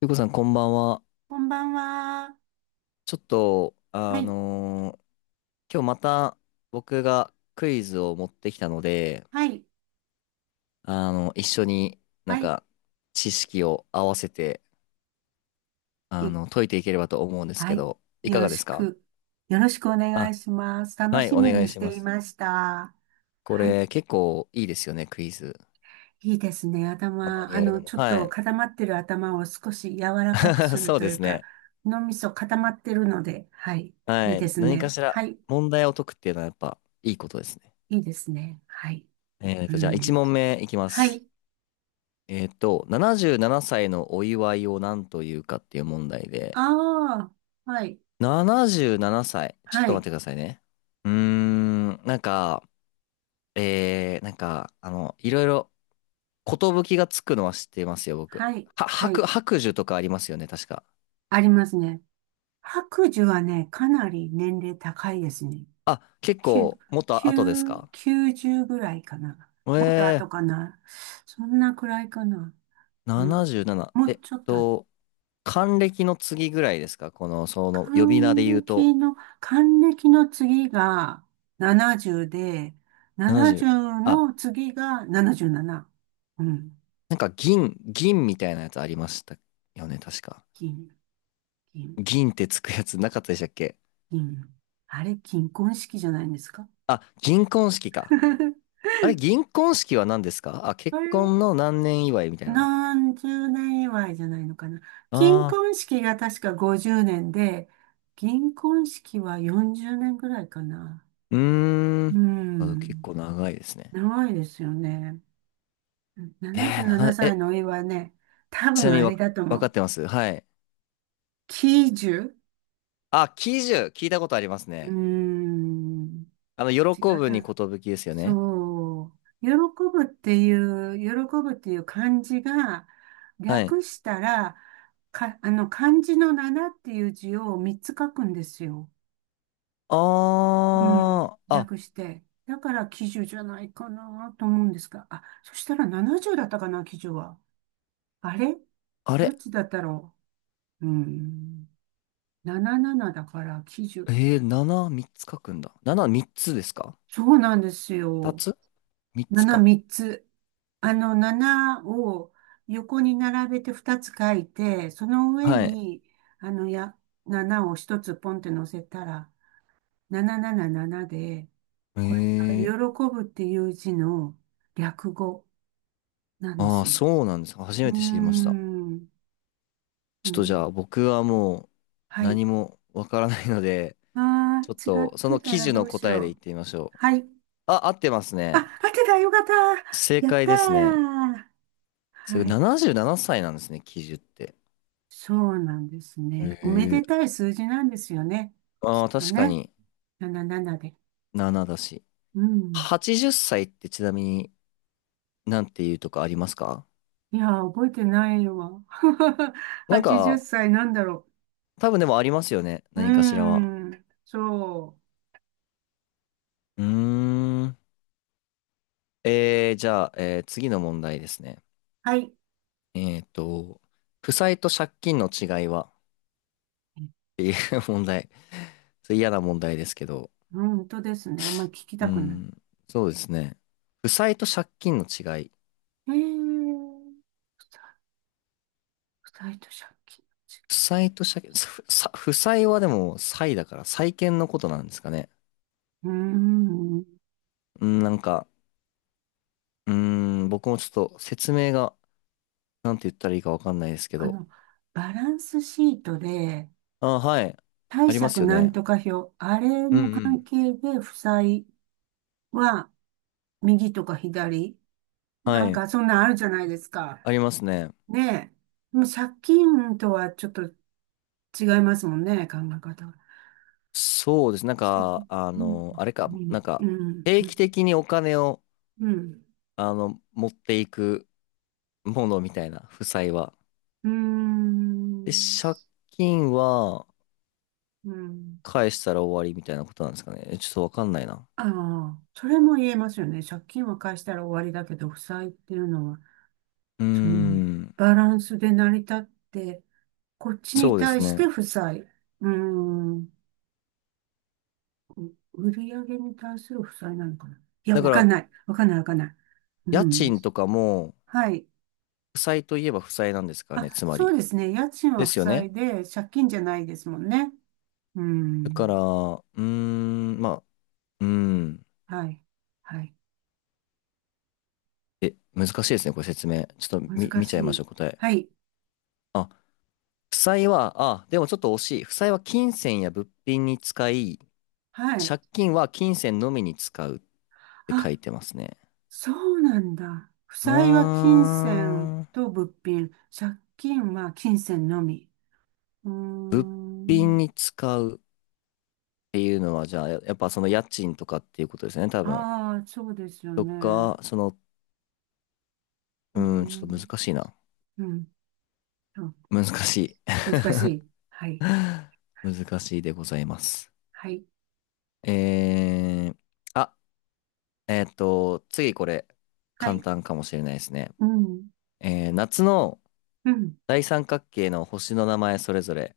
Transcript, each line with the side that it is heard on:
left: ゆうこさん、こんばんは。
right: こんばんは。
left: ちょっと、
right: はい、
left: 今日また僕がクイズを持ってきたので、
right: はい、
left: 一緒になん
right: はい。
left: か知識を合わせて、
right: い
left: 解いていければと思うんです
right: は
left: け
right: い。
left: ど、い
right: よ
left: か
right: ろ
left: がで
right: し
left: すか？
right: く。よろしくお願い
left: あ、
right: します。楽
left: はい、
right: し
left: お
right: み
left: 願い
right: にし
left: しま
right: てい
left: す。
right: ました。
left: こ
right: はい。
left: れ結構いいですよね、クイズ。
right: いいですね。
left: たま
right: 頭、
left: にやるのも。
right: ちょっ
left: は
right: と
left: い。
right: 固まってる頭を少し柔らかく する
left: そう
right: と
left: で
right: いう
left: す
right: か、
left: ね。
right: 脳みそ固まってるので、はい。い
left: は
right: いで
left: い。
right: す
left: 何か
right: ね。
left: しら
right: はい。
left: 問題を解くっていうのはやっぱいいことですね。
right: いいですね。はい。う
left: じゃあ
right: ん。
left: 1問目いきま
right: は
left: す。
right: い。
left: 77歳のお祝いを何というかっていう問題で、
right: ああ、はい。
left: 77歳。ちょっ
right: は
left: と待っ
right: い。
left: てくださいね。うーん、なんか、なんか、いろいろ、寿がつくのは知ってますよ、僕。
right: はい。
left: は、
right: は
left: 白、
right: い。
left: 白寿とかありますよね、確か。
right: ありますね。白寿はね、かなり年齢高いですね。
left: あ、結
right: 9、
left: 構、もっと後です
right: 9、
left: か？
right: 90ぐらいかな。もっと
left: え
right: 後かな。そんなくらいかな。うん、
left: 77。
right: もうちょっと後、
left: と、還暦の次ぐらいですか？この、その、呼び名で言
right: 還
left: うと。
right: 暦の、還暦の次が70で、
left: 70。
right: 70
left: あ、
right: の次が77。うん。
left: なんか銀みたいなやつありましたよね、確か。
right: 金、金、
left: 銀ってつくやつなかったでしたっけ？
right: 金。あれ、金婚式じゃないんですか？
left: あ、銀婚式か。あれ、銀婚式は何ですか？あ、結
right: あれ、
left: 婚の何年祝いみたいな。
right: 何十年祝いじゃないのかな。金
left: ああ、
right: 婚式が確か50年で、銀婚式は40年ぐらいかな。
left: うー
right: う
left: ん。あ、結
right: ん。
left: 構長いですね。
right: 長いですよね。
left: えー
right: 77
left: な、
right: 歳
left: え、
right: のお祝いはね、多
left: ちな
right: 分
left: みに
right: あれ
left: わ、
right: だと
left: わ
right: 思
left: かっ
right: う。
left: てますはい。
right: 喜寿。
left: あ、喜寿、聞いたことあります
right: うー
left: ね。
right: ん。違
left: 喜
right: っ
left: ぶに
right: た。
left: 寿ですよね。
right: そう。喜ぶっていう漢字が、
left: はい。
right: 略したら、か、あの、漢字の7っていう字を3つ書くんですよ。うん。
left: ああ、あ、
right: 略して。だから喜寿じゃないかなと思うんですが。あ、そしたら70だったかな、喜寿は。あれ、
left: あ
right: どっ
left: れ。
right: ちだったろう。うん。77だから喜寿。
left: え7、3つ書くんだ。7、3つですか？
right: そうなんです
left: 2
right: よ。
left: つ？ 3 つ
right: 7、
left: か。
right: 3つ。7を横に並べて2つ書いて、その上
left: はい。
right: に、あの、や、7を1つポンって乗せたら、777で、これが喜
left: ええ。
right: ぶっていう字の略語なんで
left: ああー、
right: すよ。
left: そうなんですか。初
right: う
left: め
right: ー
left: て知りました。
right: ん。
left: ち
right: う
left: ょっとじゃ
right: ん。
left: あ僕はもう
right: はい。
left: 何もわからないので、
right: ああ、
left: ちょっ
right: 違っ
left: とそ
right: て
left: の
right: た
left: 記
right: ら
left: 事
right: ど
left: の
right: うし
left: 答えで
right: よ
left: 言っ
right: う。
left: てみましょう。
right: はい。
left: あ、合ってます
right: あ、
left: ね。
right: 合ってた。よかった。
left: 正
right: やっ
left: 解
right: た
left: ですね。
right: ー。
left: すごい
right: はい。
left: 77歳ななさいなんですね、記事って。
right: そうなんですね。おめ
left: え
right: で
left: え。
right: たい数字なんですよね。き
left: あ
right: っ
left: あ、
right: と
left: 確か
right: ね。
left: に
right: 77で。
left: 7だし。
right: うん。
left: 80歳っさいってちなみになんていうとかありますか？
right: いやー、覚えてないわ。
left: なん
right: 80
left: か、
right: 歳なんだろ
left: 多分でもありますよね。
right: う。うー
left: 何かしらは。
right: ん。そう。
left: うーん。じゃあ、次の問題ですね。
right: はい。
left: えっと、負債と借金の違いはっていう 問題。それ嫌な問題ですけど。
right: 本当ですね。あんまり聞き
left: う
right: たくない。
left: ん、そうですね。負債と借金の違い。
right: えー、ふた二人と借金
left: 負債と借金、負債はでも債だから債権のことなんですかね。
right: の違い。うーん。
left: うん、なんか、うん、僕もちょっと説明が、なんて言ったらいいかわかんないですけ
right: あ
left: ど。
right: の、バランスシートで、
left: あ、はい。
right: 貸
left: あります
right: 借
left: よ
right: なん
left: ね。
right: とか表、あれ
left: うん
right: の
left: う
right: 関
left: ん。
right: 係で負債は右とか左、な
left: は
right: ん
left: い。
right: かそんなんあるじゃないですか。
left: ありますね。
right: ねえ。でも借金とはちょっと違いますもんね、考え方が。
left: そうです。なん
right: ち
left: か、
right: うん、
left: あれか、
right: うん、
left: なん
right: う
left: か、
right: ん、
left: 定
right: う
left: 期
right: ん、
left: 的にお金を、持っていくものみたいな、負債は。
right: う
left: で、
right: ん、
left: 借金は
right: うん。
left: 返したら終わりみたいなことなんですかね。ちょっとわかんないな。
right: ああ、それも言えますよね。借金は返したら終わりだけど、負債っていうのは、
left: うー
right: その、
left: ん、
right: バランスで成り立って、こっちに
left: そうです
right: 対し
left: ね。
right: て負債。ーん、売り上げに対する負債なのかな。いや、
left: だ
right: わ
left: か
right: かん
left: ら、
right: ない。わかんない、わかんない。う
left: 家
right: ん。
left: 賃とかも、
right: はい。
left: 負債といえば負債なんですからね、
right: あ、
left: つま
right: そう
left: り。
right: ですね。家賃
left: で
right: は負
left: すよね。
right: 債で、借金じゃないですもんね。う
left: だから、
right: ん。
left: うーん、まあ、うーん。
right: はい。はい。
left: え、難しいですね、これ説明。ちょっと
right: 難
left: 見
right: し
left: ちゃいましょ
right: い。
left: う、答え。
right: はい。
left: あ、負債は、あ、でもちょっと惜しい。負債は金銭や物品に使い、
right: はい。
left: 借金は金銭のみに使うって書
right: あ、
left: いてますね。
right: そうなんだ。負
left: うー
right: 債は金銭
left: ん。
right: と物品。借金は金銭のみ。うー
left: 瓶
right: ん。
left: に使うっていうのは、じゃあ、やっぱその家賃とかっていうことですね、多分。
right: ああ、そうですよ
left: と
right: ね。
left: か、その、う
right: うー
left: ーん、ちょっと
right: ん。
left: 難しいな。
right: うん。そう、
left: 難しい。
right: 難しい。はい。
left: 難しいでございます。
right: はい。
left: えー、あ、次これ、
right: は
left: 簡
right: い。
left: 単かもしれないですね。
right: うん。
left: 夏の
right: うん。
left: 大三角形の星の名前それぞれ。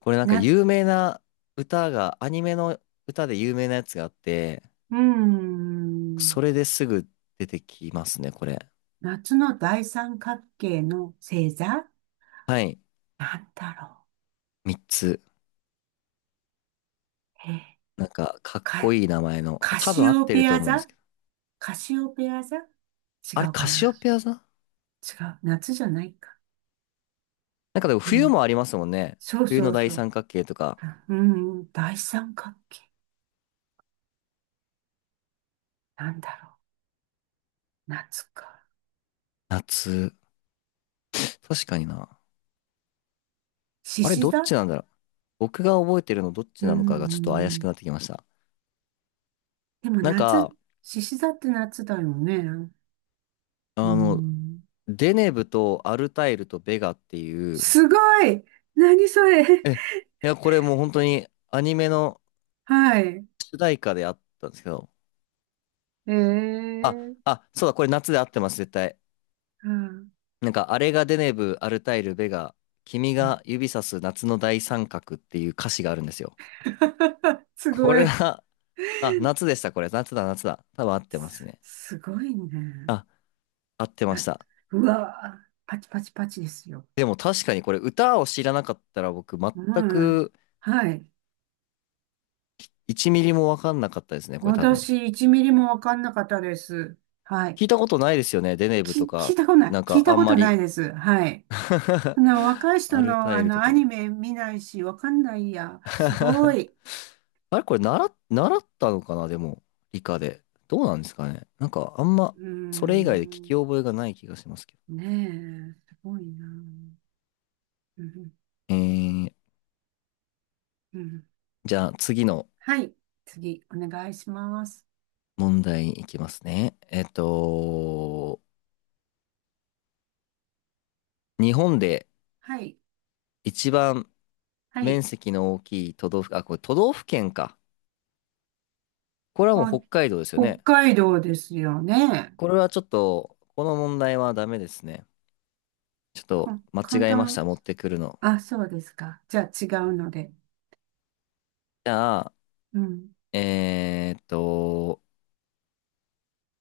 left: これなんか
right: う
left: 有名な歌が、アニメの歌で有名なやつがあって、
right: ー
left: そ
right: ん。
left: れですぐ出てきますね、これ。
right: 夏の大三角形の星座、
left: はい。
right: なんだろ
left: 3つ。
right: う。えー、
left: なんか、かっこ
right: か、
left: いい名前の。
right: カ
left: 多分
right: シ
left: 合っ
right: オ
left: てる
right: ペ
left: と
right: ア
left: 思うんで
right: 座
left: すけど。
right: カシオペア座違
left: あれ、
right: うか
left: カシ
right: な。
left: オペア座？な
right: 違う。夏じゃないか。
left: んかでも
right: う
left: 冬
right: ん。
left: もありますもんね。
right: そう
left: 冬
right: そ
left: の
right: う
left: 大
right: そう。
left: 三角形とか、
right: うん、大三角形。なんだろう。夏か。
left: 夏。確かにな。
right: 獅
left: あれ、
right: 子
left: どっ
right: 座。
left: ちなんだろう。僕が覚えてるのどっち
right: う
left: なのかがちょっと怪しく
right: ん。
left: なってきました。
right: でも
left: なん
right: 夏、
left: か、
right: 獅子座って夏だよね。う
left: あの、
right: ん。
left: デネブとアルタイルとベガっていう、
right: すごい。何それ？
left: いや、これもう本当にアニメの
right: はい。
left: 主題歌であったんですけど、
right: ええ
left: あ、
right: ー、
left: あ、そうだ、これ夏で合ってます、絶対。
right: うん。
left: なんか、あれがデネブ・アルタイル・ベガ、君が指さす夏の大三角っていう歌詞があるんですよ。
right: す
left: こ
right: ご
left: れ
right: い。
left: は、あ、夏でした、これ。夏だ、夏だ。多分合ってますね。
right: すごいね。
left: あ、合ってまし
right: あ
left: た。
right: うわー、パチパチパチですよ。
left: でも確かにこれ、歌を知らなかったら僕、
right: う
left: 全
right: ん。
left: く
right: はい。
left: 1ミリもわかんなかったですね、これ多分。
right: 私、1ミリもわかんなかったです。はい。
left: 聞いたことないですよね、デネブと
right: 聞い
left: か。
right: たことない。
left: なん
right: 聞い
left: か、
right: た
left: あん
right: こ
left: ま
right: とない
left: り。
right: です。はい。若い人
left: アル
right: の、
left: タイルと
right: ア
left: か。
right: ニメ見ないし、わかんないや。すご い。
left: あれこれ習ったのかなでも、理科で。どうなんですかね？なんかあんま、
right: うー
left: それ以外で聞き
right: ん。
left: 覚えがない気がしますけど。
right: ねえ、すごいな。うん、
left: えー、
right: うん。
left: じゃあ次の
right: はい。次、お願いします。
left: 問題に行きますね。日本で
right: はい。
left: 一番
right: はい。
left: 面積の大きい都道府、あ、これ都道府県か。これはもう北海道ですよ
right: お北
left: ね。
right: 海道ですよね。
left: これはちょっと、この問題はダメですね。ちょっと間
right: 簡
left: 違えました、
right: 単。
left: 持ってくるの。
right: あ、そうですか。じゃあ違うので。
left: じゃあ、
right: うん。
left: えーっと、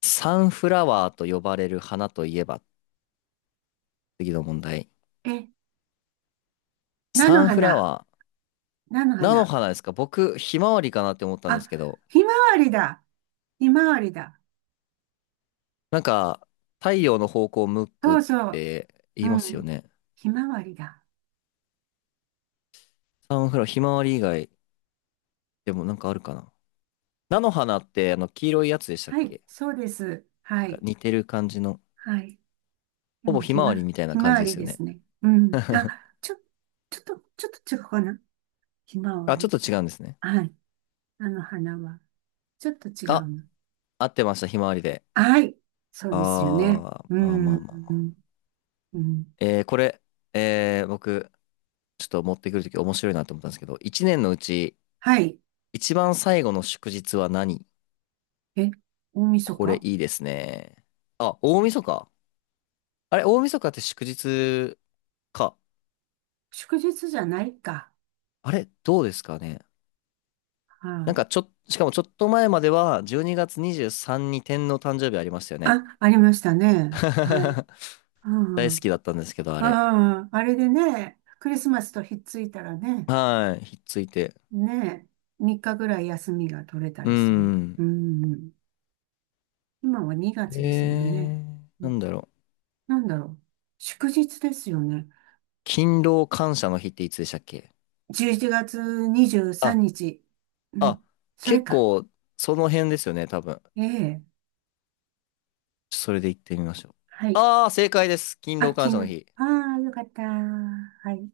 left: サンフラワーと呼ばれる花といえば、次の問題。
right: え、菜の
left: サンフラ
right: 花。
left: ワー、
right: 菜の
left: 菜の
right: 花。
left: 花ですか？僕、ひまわりかなって思ったんで
right: あ、
left: すけど、
right: ひまわりだ。ひまわりだ。
left: なんか、太陽の方向を向く
right: そ
left: っ
right: うそう。
left: て
right: う
left: 言いますよ
right: ん。
left: ね。
right: ひまわりだ。
left: サンフラワー、ひまわり以外でもなんかあるかな。菜の花って、黄色いやつでしたっ
right: はい、
left: け？
right: そうです。は
left: なんか
right: い。
left: 似てる感じの、
right: はい。で
left: ほぼ
right: も、
left: ひまわりみたいな
right: ひま
left: 感じ
right: わ
left: で
right: り
left: すよ
right: で
left: ね。
right: すね。うん。あ、ちょっと違うかな。ひまわ
left: あ、ちょ
right: り
left: っと違
right: と。
left: うんですね。
right: はい。あの花は。ちょっと違う
left: あ、
right: の。
left: 合ってました、ひまわりで。
right: はい。そうですよ
left: あ
right: ね。う
left: ー、まあまあまあ。
right: ん。うん。
left: これ、僕、ちょっと持ってくるとき面白いなと思ったんですけど、一年のうち、
right: はい。
left: 一番最後の祝日は何？
right: え、大晦
left: これ
right: 日。
left: いいですね。あ、大晦日。あれ、大晦日って祝日か。
right: 祝日じゃないか。
left: あれ、どうですかね。
right: は
left: なんかちょっ、しかもちょっと前までは、12月23にがつにじゅうさんに天皇誕生日ありましたよ
right: あ、
left: ね。
right: あ、ありましたね。はい。
left: 大好
right: あ
left: きだったんですけど、あ
right: あ、
left: れ。
right: ああ、あれでね、クリスマスとひっついたらね、
left: はい、ひっついて。
right: ね、3日ぐらい休みが取れた
left: うー
right: りする。う
left: ん。
right: ん。今は2月ですもんね。う
left: な
right: ん、
left: んだろう。
right: なんだろう。祝日ですよね。
left: 勤労感謝の日っていつでしたっけ？
right: 11月23
left: あ
right: 日。うん。
left: あ、
right: それ
left: 結
right: か。
left: 構、その辺ですよね、多分。
right: ええ。
left: それで行ってみましょう。
right: はい。
left: ああ、正解です。勤
right: あ、
left: 労
right: 昨
left: 感謝の
right: 日。
left: 日。
right: ああ、よかった。はい。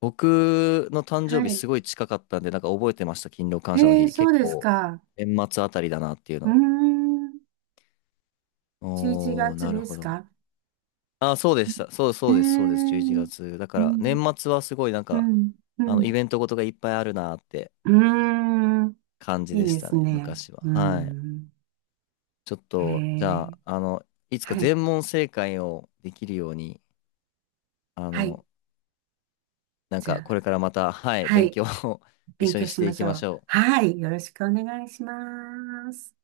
left: 僕の誕生
right: は
left: 日
right: い。
left: すごい近かったんで、なんか覚えてました、勤労感謝の日。
right: そ
left: 結
right: うです
left: 構、
right: か。
left: 年末あたりだなっていう
right: うー
left: の。
right: ん。11
left: おー、
right: 月
left: なる
right: で
left: ほ
right: す
left: ど。
right: か？
left: あ、そうでした。そう、
right: え
left: そ
right: え
left: うです、そうです。11
right: ー、
left: 月。だか
right: う
left: ら、年
right: ん、
left: 末はすごいなん
right: う
left: か、
right: ん、う
left: イ
right: ん。
left: ベントごとがいっぱいあるなって
right: うーん。
left: 感じ
right: いい
left: でし
right: で
left: た
right: す
left: ね、
right: ね。
left: 昔は。
right: うー
left: はい。
right: ん。
left: ちょっ
right: え
left: と、じゃ
right: ー、
left: あ、いつか
right: はい。
left: 全問正解をできるように、あ
right: はい。
left: の、なん
right: じゃ
left: かこれ
right: あ、
left: からまた、はい、
right: は
left: 勉強
right: い。
left: を 一
right: 勉
left: 緒
right: 強
left: にし
right: し
left: て
right: ま
left: い
right: し
left: き
right: ょ
left: まし
right: う。
left: ょう。
right: はい。よろしくお願いします。